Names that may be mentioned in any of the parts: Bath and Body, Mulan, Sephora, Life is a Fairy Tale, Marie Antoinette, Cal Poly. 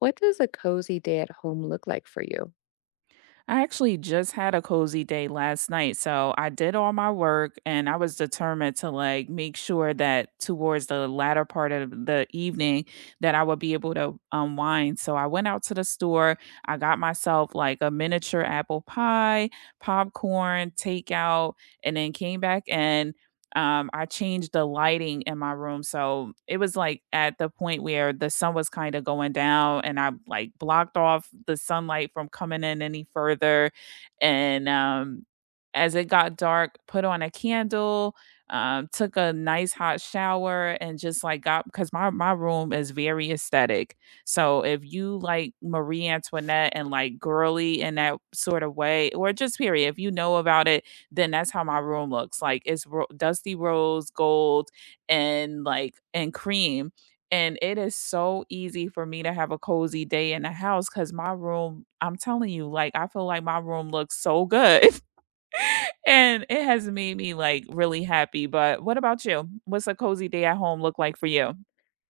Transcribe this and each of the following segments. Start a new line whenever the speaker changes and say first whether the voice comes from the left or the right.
left: What does a cozy day at home look like for you?
right: I actually just had a cozy day last night. So I did all my work and I was determined to like make sure that towards the latter part of the evening that I would be able to unwind. So I went out to the store. I got myself like a miniature apple pie, popcorn, takeout, and then came back in. I changed the lighting in my room, so it was, like, at the point where the sun was kinda going down, and I, like, blocked off the sunlight from coming in any further, and, as it got dark, put on a candle. Took a nice hot shower, and just, like, got because my room is very aesthetic, so if you like Marie Antoinette and, like, girly in that sort of way, or just period, if you know about it, then that's how my room looks. Like it's dusty rose gold and like and cream. And it is so easy for me to have a cozy day in the house because my room, I'm telling you, like I feel like my room looks so good. And it has made me like really happy. But what about you? What's a cozy day at home look like for you?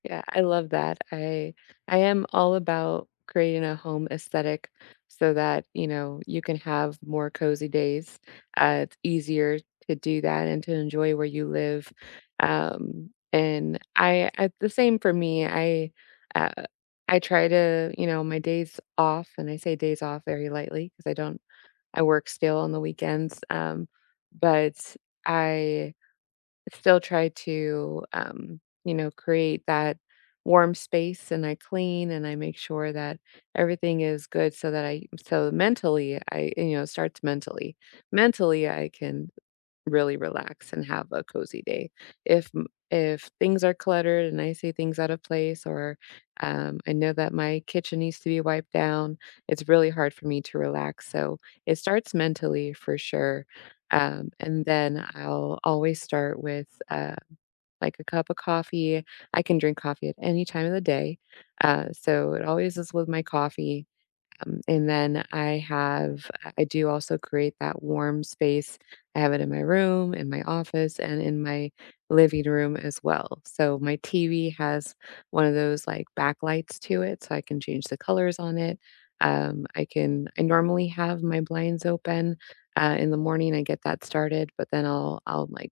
left: Yeah, I love that. I am all about creating a home aesthetic so that, you know, you can have more cozy days. It's easier to do that and to enjoy where you live. And I the same for me. Uh, I try to, you know, my days off, and I say days off very lightly because I don't I work still on the weekends. But I still try to, you know, create that warm space, and I clean, and I make sure that everything is good so that I so mentally, I you know, it starts mentally. Mentally, I can really relax and have a cozy day. If things are cluttered and I see things out of place, or I know that my kitchen needs to be wiped down, it's really hard for me to relax. So it starts mentally for sure, and then I'll always start with like a cup of coffee. I can drink coffee at any time of the day, so it always is with my coffee. And then I have, I do also create that warm space. I have it in my room, in my office, and in my living room as well. So my TV has one of those like backlights to it, so I can change the colors on it. I can, I normally have my blinds open in the morning. I get that started, but then I'll like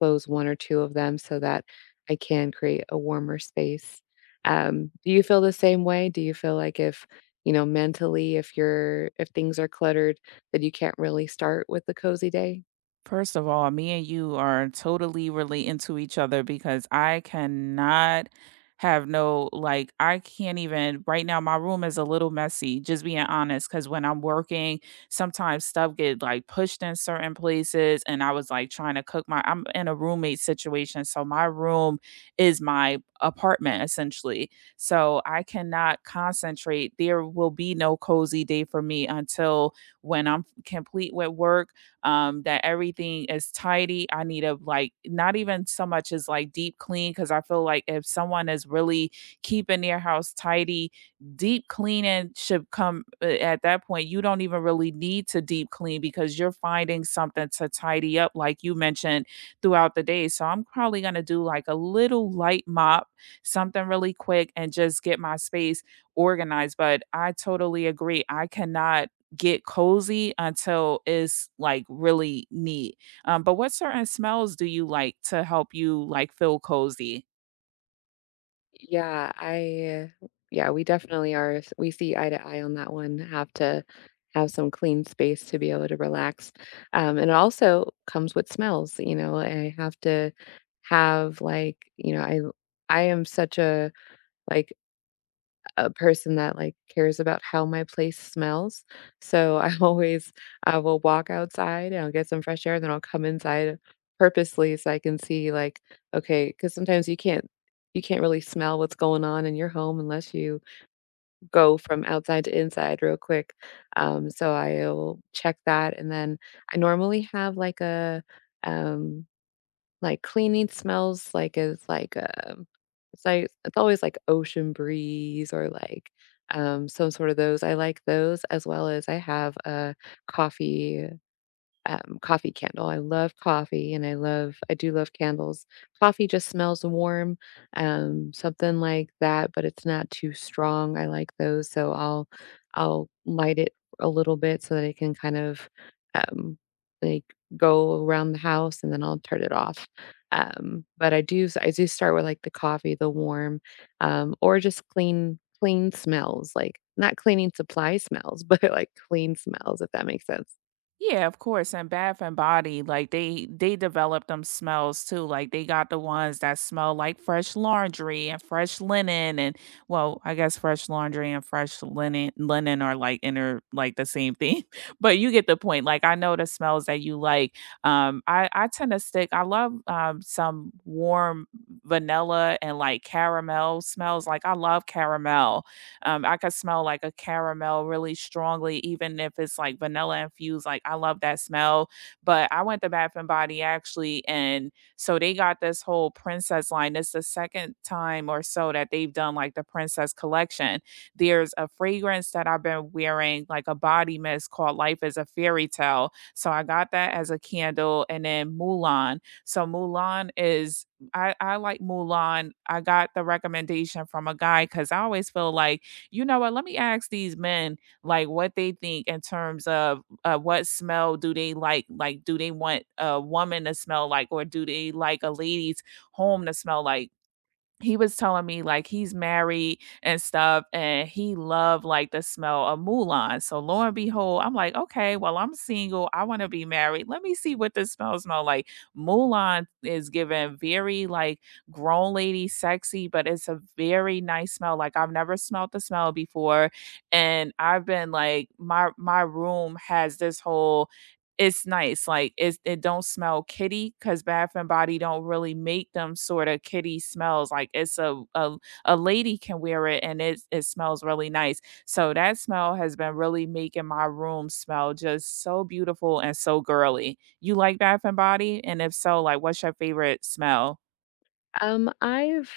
left: close one or two of them so that I can create a warmer space. Do you feel the same way? Do you feel like if, you know, mentally, if things are cluttered, then you can't really start with the cozy day?
right: First of all, me and you are totally relating to each other because I cannot have no, like, I can't even, right now, my room is a little messy, just being honest. Cause when I'm working, sometimes stuff get like pushed in certain places. And I was like trying to cook my, I'm in a roommate situation. So my room is my apartment essentially. So I cannot concentrate. There will be no cozy day for me until when I'm complete with work, that everything is tidy. I need to like not even so much as like deep clean because I feel like if someone is really keeping their house tidy, deep cleaning should come at that point. You don't even really need to deep clean because you're finding something to tidy up, like you mentioned throughout the day. So I'm probably gonna do like a little light mop, something really quick, and just get my space organized. But I totally agree. I cannot get cozy until it's like really neat. But what certain smells do you like to help you like feel cozy?
left: Yeah, we definitely are s we see eye to eye on that one, have to have some clean space to be able to relax, and it also comes with smells. You know, I have to have, like, you know, I am such a, like, a person that like cares about how my place smells. So I always I will walk outside and I'll get some fresh air, then I'll come inside purposely so I can see like, okay, because sometimes you can't really smell what's going on in your home unless you go from outside to inside real quick. So I'll check that and then I normally have like a um, like, cleaning smells like is like, it's like it's always like ocean breeze or like, some sort of those. I like those as well as I have a coffee, coffee candle. I love coffee and I do love candles. Coffee just smells warm, something like that, but it's not too strong. I like those, so I'll light it a little bit so that it can kind of, um, like go around the house, and then I'll turn it off. But I do s- I do start with like the coffee, the warm, or just clean smells like not cleaning supply smells but like clean smells if that makes sense.
right: Yeah, of course. And Bath and Body, like they develop them smells too. Like they got the ones that smell like fresh laundry and fresh linen, and well, I guess fresh laundry and fresh linen are like inner like the same thing. But you get the point. Like I know the smells that you like. I tend to stick. I love some warm vanilla and like caramel smells. Like I love caramel. I could smell like a caramel really strongly, even if it's like vanilla infused. Like I love that smell. But I went to Bath and Body actually, and so they got this whole princess line. It's the second time or so that they've done like the princess collection. There's a fragrance that I've been wearing, like a body mist called Life is a Fairy Tale. So I got that as a candle, and then Mulan. So I like Mulan. I got the recommendation from a guy because I always feel like, you know what, let me ask these men like what they think in terms of what smell do they like? Like, do they want a woman to smell like, or do they like a lady's home to smell like? He was telling me like he's married and stuff and he loved like the smell of Mulan. So lo and behold, I'm like, okay, well, I'm single. I want to be married. Let me see what this smell smell like. Mulan is given very like grown lady sexy, but it's a very nice smell. Like I've never smelled the smell before. And I've been like my room has this whole, it's nice, like, it's it don't smell kitty, cause Bath& and Body don't really make them sorta kitty smells, like, it's a lady can wear it and it it smells really nice, so that smell has been really making my room smell just so beautiful and so girly. You like Bath& and Body? And if so, like, what's your favorite smell?
left: Um, I've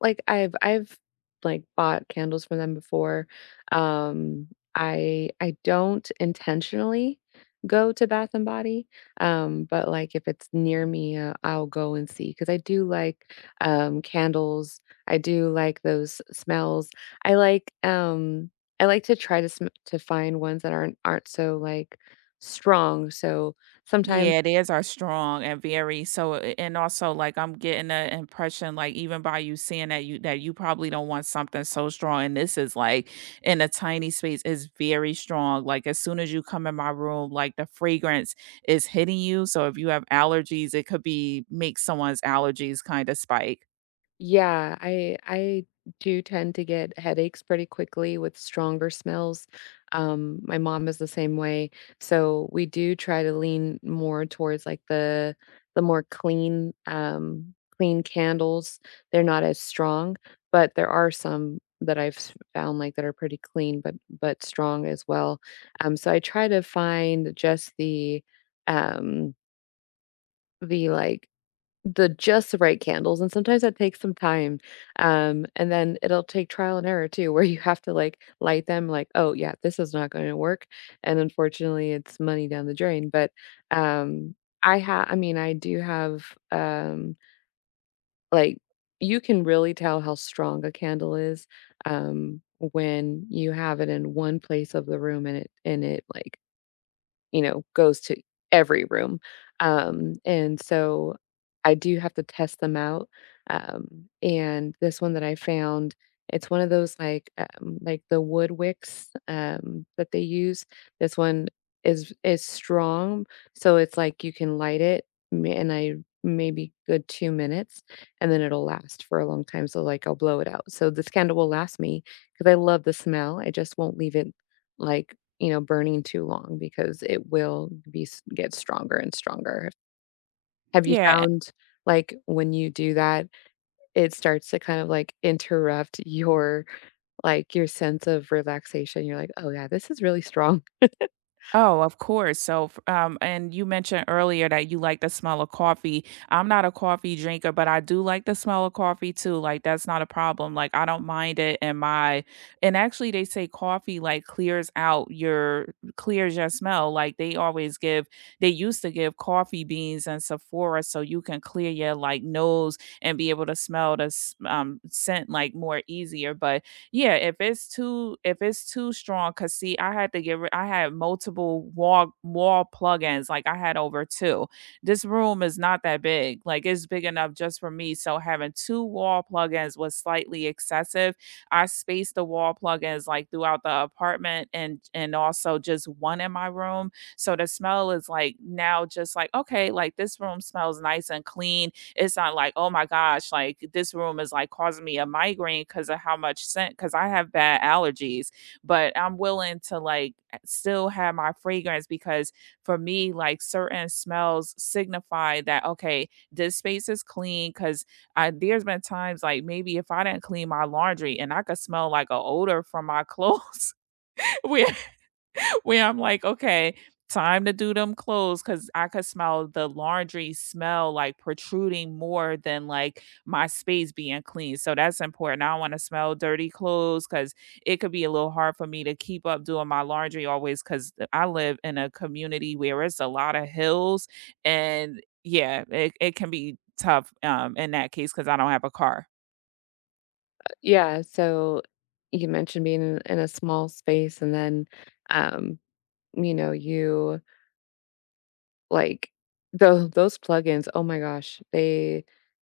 left: I've like bought candles from them before. Um, I don't intentionally go to Bath and Body, but like if it's near me, I'll go and see because I do like candles. I do like those smells. I like um I like to try to to find ones that aren't so like strong. So sometimes.
right: Yeah, theirs are strong and very so a and also, like, I'm getting the impression, like, even by you seeing that you probably don't want something so strong, and this is, like, in a tiny space, is very strong, like, as soon as you come in my room, like, the fragrance is hitting you, so if you have allergies, it could be make someone's allergies kinda spike.
left: Yeah, I do tend to get headaches pretty quickly with stronger smells. My mom is the same way, so we do try to lean more towards like the more clean clean candles. They're not as strong, but there are some that I've found like that are pretty clean but strong as well. So I try to find just um the like the just right candles, and sometimes that takes some time, and then it'll take trial and error too, where you have to, like, light them like, "Oh, yeah, this is not gonna work," and unfortunately, it's money down the drain, but, um, I mean, I do have, um, like you can really tell how strong a candle is, when you have it in one place of the room and it, like, you know, goes to every room. And so I do have to test them out. And this one that I found, it's one of those like the wood wicks that they use. This one is strong, so it's like you can light it, m- and I maybe good 2 minutes, and then it'll last for a long time. So like I'll blow it out. So this candle will last me because I love the smell. I just won't leave it like, you know, burning too long because it will be s get stronger and stronger. Have you
right: Yeah.
left: found, like, when you do that, it starts to kind of, like, interrupt your, like, your sense of relaxation? You're like, "Oh, yeah, this is really strong."
right: Oh, of course. So, f and you mentioned earlier that you like the smell of coffee. I'm not a coffee drinker, but I do like the smell of coffee too. Like that's not a problem. Like I don't mind it in my, and actually they say coffee like clears your smell. Like they used to give coffee beans and Sephora so you can clear your like nose and be able to smell the scent like more easier. But yeah, if it's too strong, cause see, I had to get rid I had multiple wall plugins, like I had over 2. This room is not that big, like it's big enough just for me, so having 2 wall plugins was slightly excessive. I spaced the wall plugins like throughout the apartment and also just one in my room, so the smell is like now just like, okay, like this room smells nice and clean. It's not like, oh my gosh, like this room is like causing me a migraine because of how much scent, because I have bad allergies, but I'm willing to like still have my fragrance because for me, like certain smells signify that, okay, this space is clean. Because I, there's been times like maybe if I didn't clean my laundry and I could smell like an odor from my clothes where where I'm like, okay, time to do them clothes because I could smell the laundry smell like protruding more than like my space being clean. So that's important. I don't want to smell dirty clothes because it could be a little hard for me to keep up doing my laundry always because I live in a community where it's a lot of hills and yeah, it can be tough in that case because I don't have a car.
left: Yeah, so you mentioned being in a small space and then, um, you know, you like, those plugins, oh my gosh, they.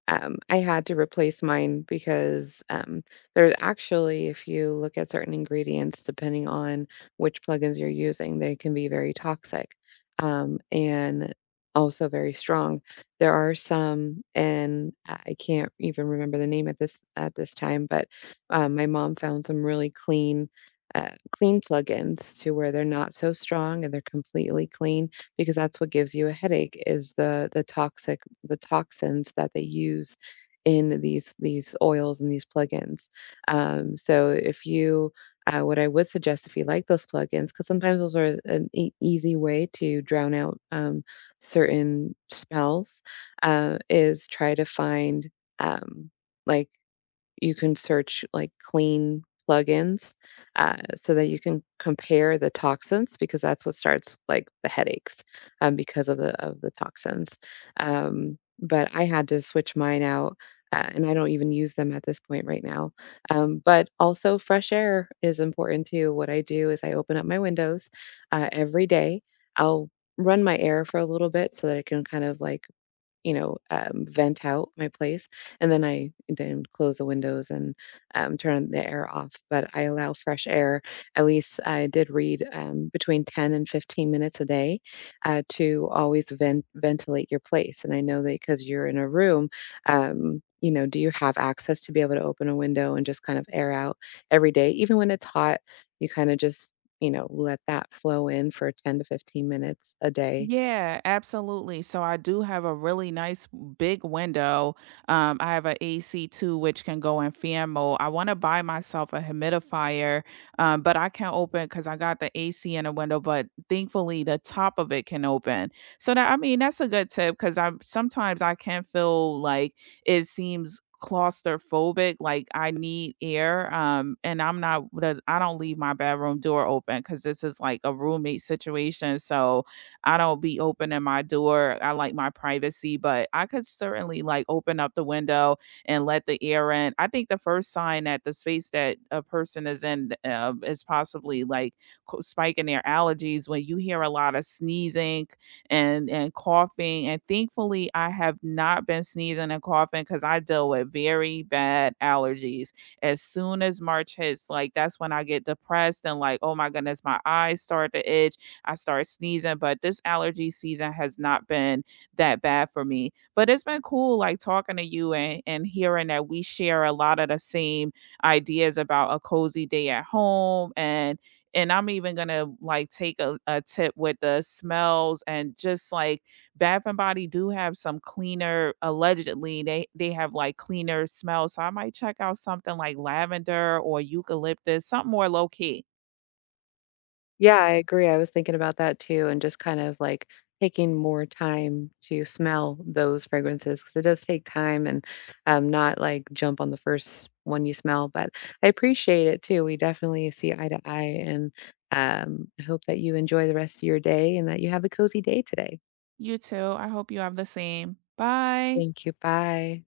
left: I had to replace mine because there's actually, if you look at certain ingredients, depending on which plugins you're using, they can be very toxic, and also very strong. There are some, and I can't even remember the name at this time, but my mom found some really clean, uh, clean plugins to where they're not so strong and they're completely clean because that's what gives you a headache is the toxins that they use in these oils and these plugins. So if you What I would suggest if you like those plugins, because sometimes those are an easy way to drown out certain smells, is try to find um, like you can search like clean plugins, so that you can compare the toxins because that's what starts like the headaches, because of the toxins. But I had to switch mine out, and I don't even use them at this point right now. But also fresh air is important too. What I do is I open up my windows, every day. I'll run my air for a little bit so that I can kind of like, you know, vent out my place, and then I then close the windows and, turn the air off, but I allow fresh air. At least I did read, between 10 and 15 minutes a day, to always ventilate your place, and I know that because 'cause you're in a room, you know, do you have access to be able to open a window and just kind of air out every day? Even when it's hot, you kinda just, you know, let that flow in for 10 to 15 minutes a day.
right: Yeah, absolutely. So I do have a really nice big window. I have an AC2 which can go in fan mode. I want to buy myself a humidifier, but I can open because I got the AC in the window, but thankfully the top of it can open. So that I mean that's a good tip because I sometimes I can feel like it seems claustrophobic like I need air and I'm not the- I don't leave my bedroom door open because this is like a roommate situation so I don't be opening my door. I like my privacy, but I could certainly like open up the window and let the air in. I think the first sign that the space that a person is in is possibly like spiking their allergies when you hear a lot of sneezing and coughing. And thankfully, I have not been sneezing and coughing because I deal with very bad allergies. As soon as March hits, like that's when I get depressed and like, oh my goodness, my eyes start to itch. I started sneezing, but this allergy season has not been that bad for me. But it's been cool like talking to you and hearing that we share a lot of the same ideas about a cozy day at home and I'm even gonna like take a tip with the smells and just like Bath and Body do have some cleaner, allegedly they have like cleaner smells so I might check out something like lavender or eucalyptus, something more low key.
left: Yeah, I agree. I was thinking about that too, and just kind of like taking more time to smell those fragrances because it does take time and, not like jump on the first one you smell. But I appreciate it too. We definitely see eye to eye, and I hope that you enjoy the rest of your day and that you have a cozy day today.
right: You too. I hope you have the same. Bye.
left: Thank you. Bye.